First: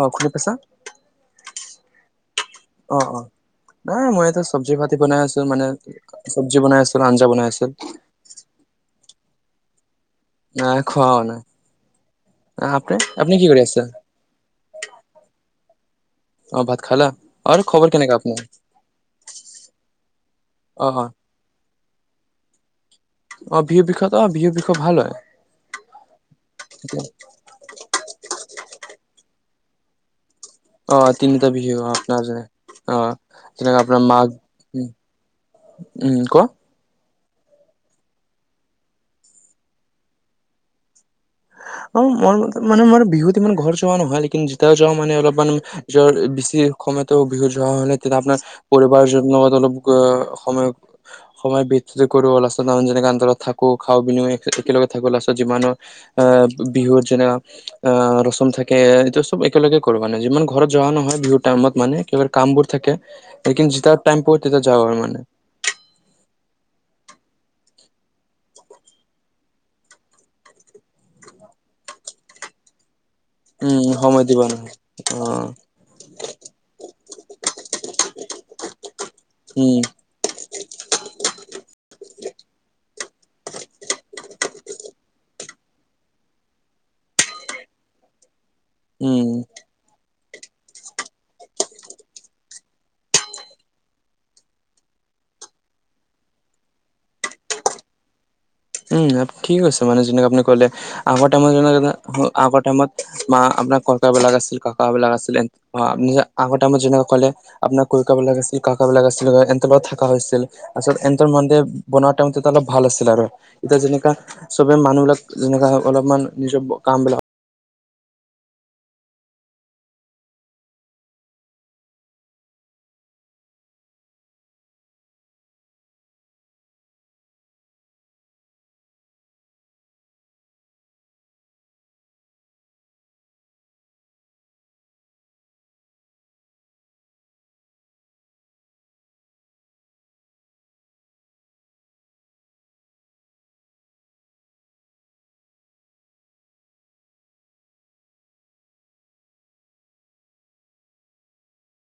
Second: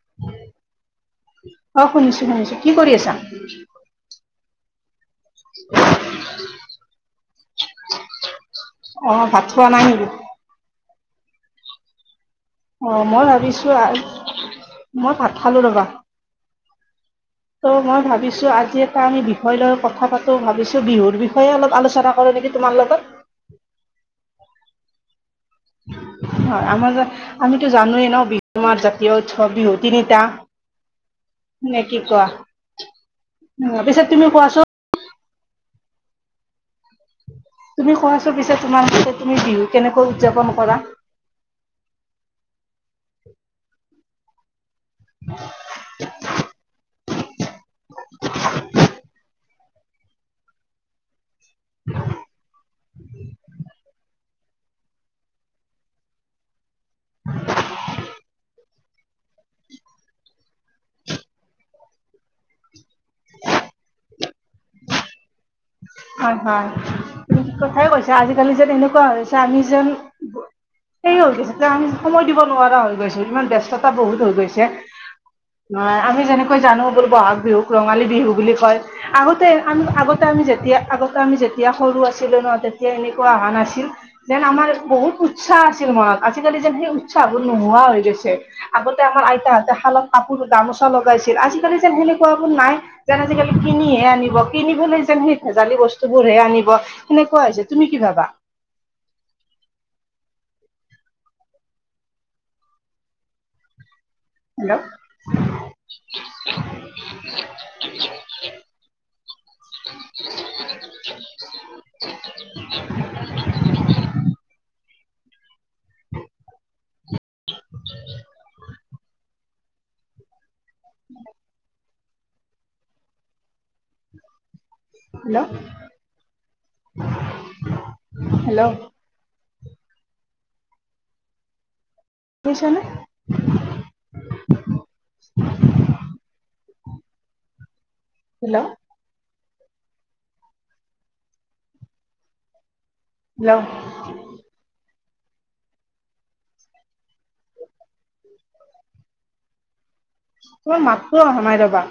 অ', শুনি পাইছা? অ', শুনিছো শুনিছো। কি কৰি অ', আছা অ', এ মইটো চব্জি পাতি বনাই আছোঁ মানে, চব্জি বনাই আছোঁ আৰু আঞ্জা বনাই আছোঁ। অ', ভাত খোৱা নাই নেকি? নাই খোৱা হোৱা নাই। আপনি অ', মই আপনি কি কৰি ভাবিছো, আছে মই ভাত খালো ৰ'বা। অ', ভাত খালা? আৰু ত', খবৰ মই কেনেকা আপোনাৰ ভাবিছো আজি এটা আমি বিষয় লৈ কথা পাতো, ভাবিছো অ অ বিহুৰ বিষয়ে [unintelligible] অলপ আলোচনা কৰো নেকি তোমাৰ লগত। অ', বিহু বিষয় অ', বিহু বিষয়, ভাল হয়। হয়, আমিতো জানো এ ন', বিহু আমাৰ জাতীয় উৎসৱ, বিহু তিনিটা। অ', তিনিটা বিহু নে কি আপোনাৰ কোৱা যে, অ', উম, যেনেকে আপোনাৰ পিছে তুমি মাঘ কোৱাচোন উম, ক? তুমি কোৱাছোন পিছে তোমাৰ মতে তুমি বিহু কেনেকৈ উদযাপন কৰা অ, মোৰ ম মানে মোৰ বিহুত ইমান ঘৰ যোৱা নহয় লেকিন ত, যাওঁ মানে অলপমান যোৱাৰ বেছি সময়ত। ত বিহু যোৱা হলে তেতিয়া আপোনাৰ পৰিবাৰৰ যোৱাৰ অলপ সময় সময় বিত কৰো লাষ্টত নু যেনেকৈ অন্তৰত থাকো। খাওঁ পিন একেলগে থাকো লাষ্টত যিমানো আ বিহুৰ যেনেকে আ, ৰচম থাকে। কে এই চব একেলগে কৰো মানে। যিমান ঘৰত যোৱা নহয় বিহু টাইমত মানে কামবোৰ থাকে। লেকিন যেতিয়া টাইম পাওঁ তেতিয়া যাও আৰু মানে। হয় হয় তুমি ঠিক কথাই কৈছা আজিকালি যেন এনেকুৱা হৈছে, আমি যেন হেৰি, হৈ গৈছে যে আমি সময় দিব নোৱাৰা হৈ গৈছো। ইমান ব্যস্ততা উম বহুত সময় হৈ দিব গৈছে। নহয় অ আমি যেনেকৈ জানো বোলো বহাগ বিহুক ৰঙালী বিহু বুলি কয়। আগতে উম আমি আগত আমি যেতিয়া আগতে আমি যেতিয়া সৰু আছিলো ন, তেতিয়া এনেকুৱা অহা নাছিল। যেন আমাৰ বহুত উৎসাহ আছিল মনত। আজিকালি যেন সেই উৎসাহ বোৰ নোহোৱা হৈ গৈছে। আগতে আমাৰ উম আইতাহঁতে শালত কাপোৰ গামোচা লগাইছিল। আজিকালি যেন সেনেকুৱাবোৰ নাই। যেন আজিকালি কিনিহে আনিব। কিনিবলৈ যেন সেই ভেজালি বস্তুবোৰহে আনিব সেনেকুৱা হৈছে। তুমি কি ভাবা? উম, ঠিক কৈছে, মানে যেনেক আপুনি ক'লে। আগতে টাইমত, যেনেকে আগৰ টাইমত মা আপোনাৰ ককাবিলাক আছিলে। হেল্ল' কাকাবিলাক আছিলে। আপুনি যে আগতে যেনেকৈ কলে আপোনাৰ ককাবিলাক আছিল কাকাবিলাক আছিল। সিহঁতৰ লগত থকা হৈছিল। আচল, সিহঁতৰ মানে বনোৱা টাইমতে অলপ ভাল আছিল আৰু। এতিয়া যেনেকা চবে মানুহ বিলাক যেনকা অলপমান নিজৰ কামবিলাক [unintelligible] [unintelligible] হেল্ল হেল্ল'। শুনিছ নে হেল্ল'। হেল্ল'। তোমাৰ মাতটো আহাঁ নাই ৰবা।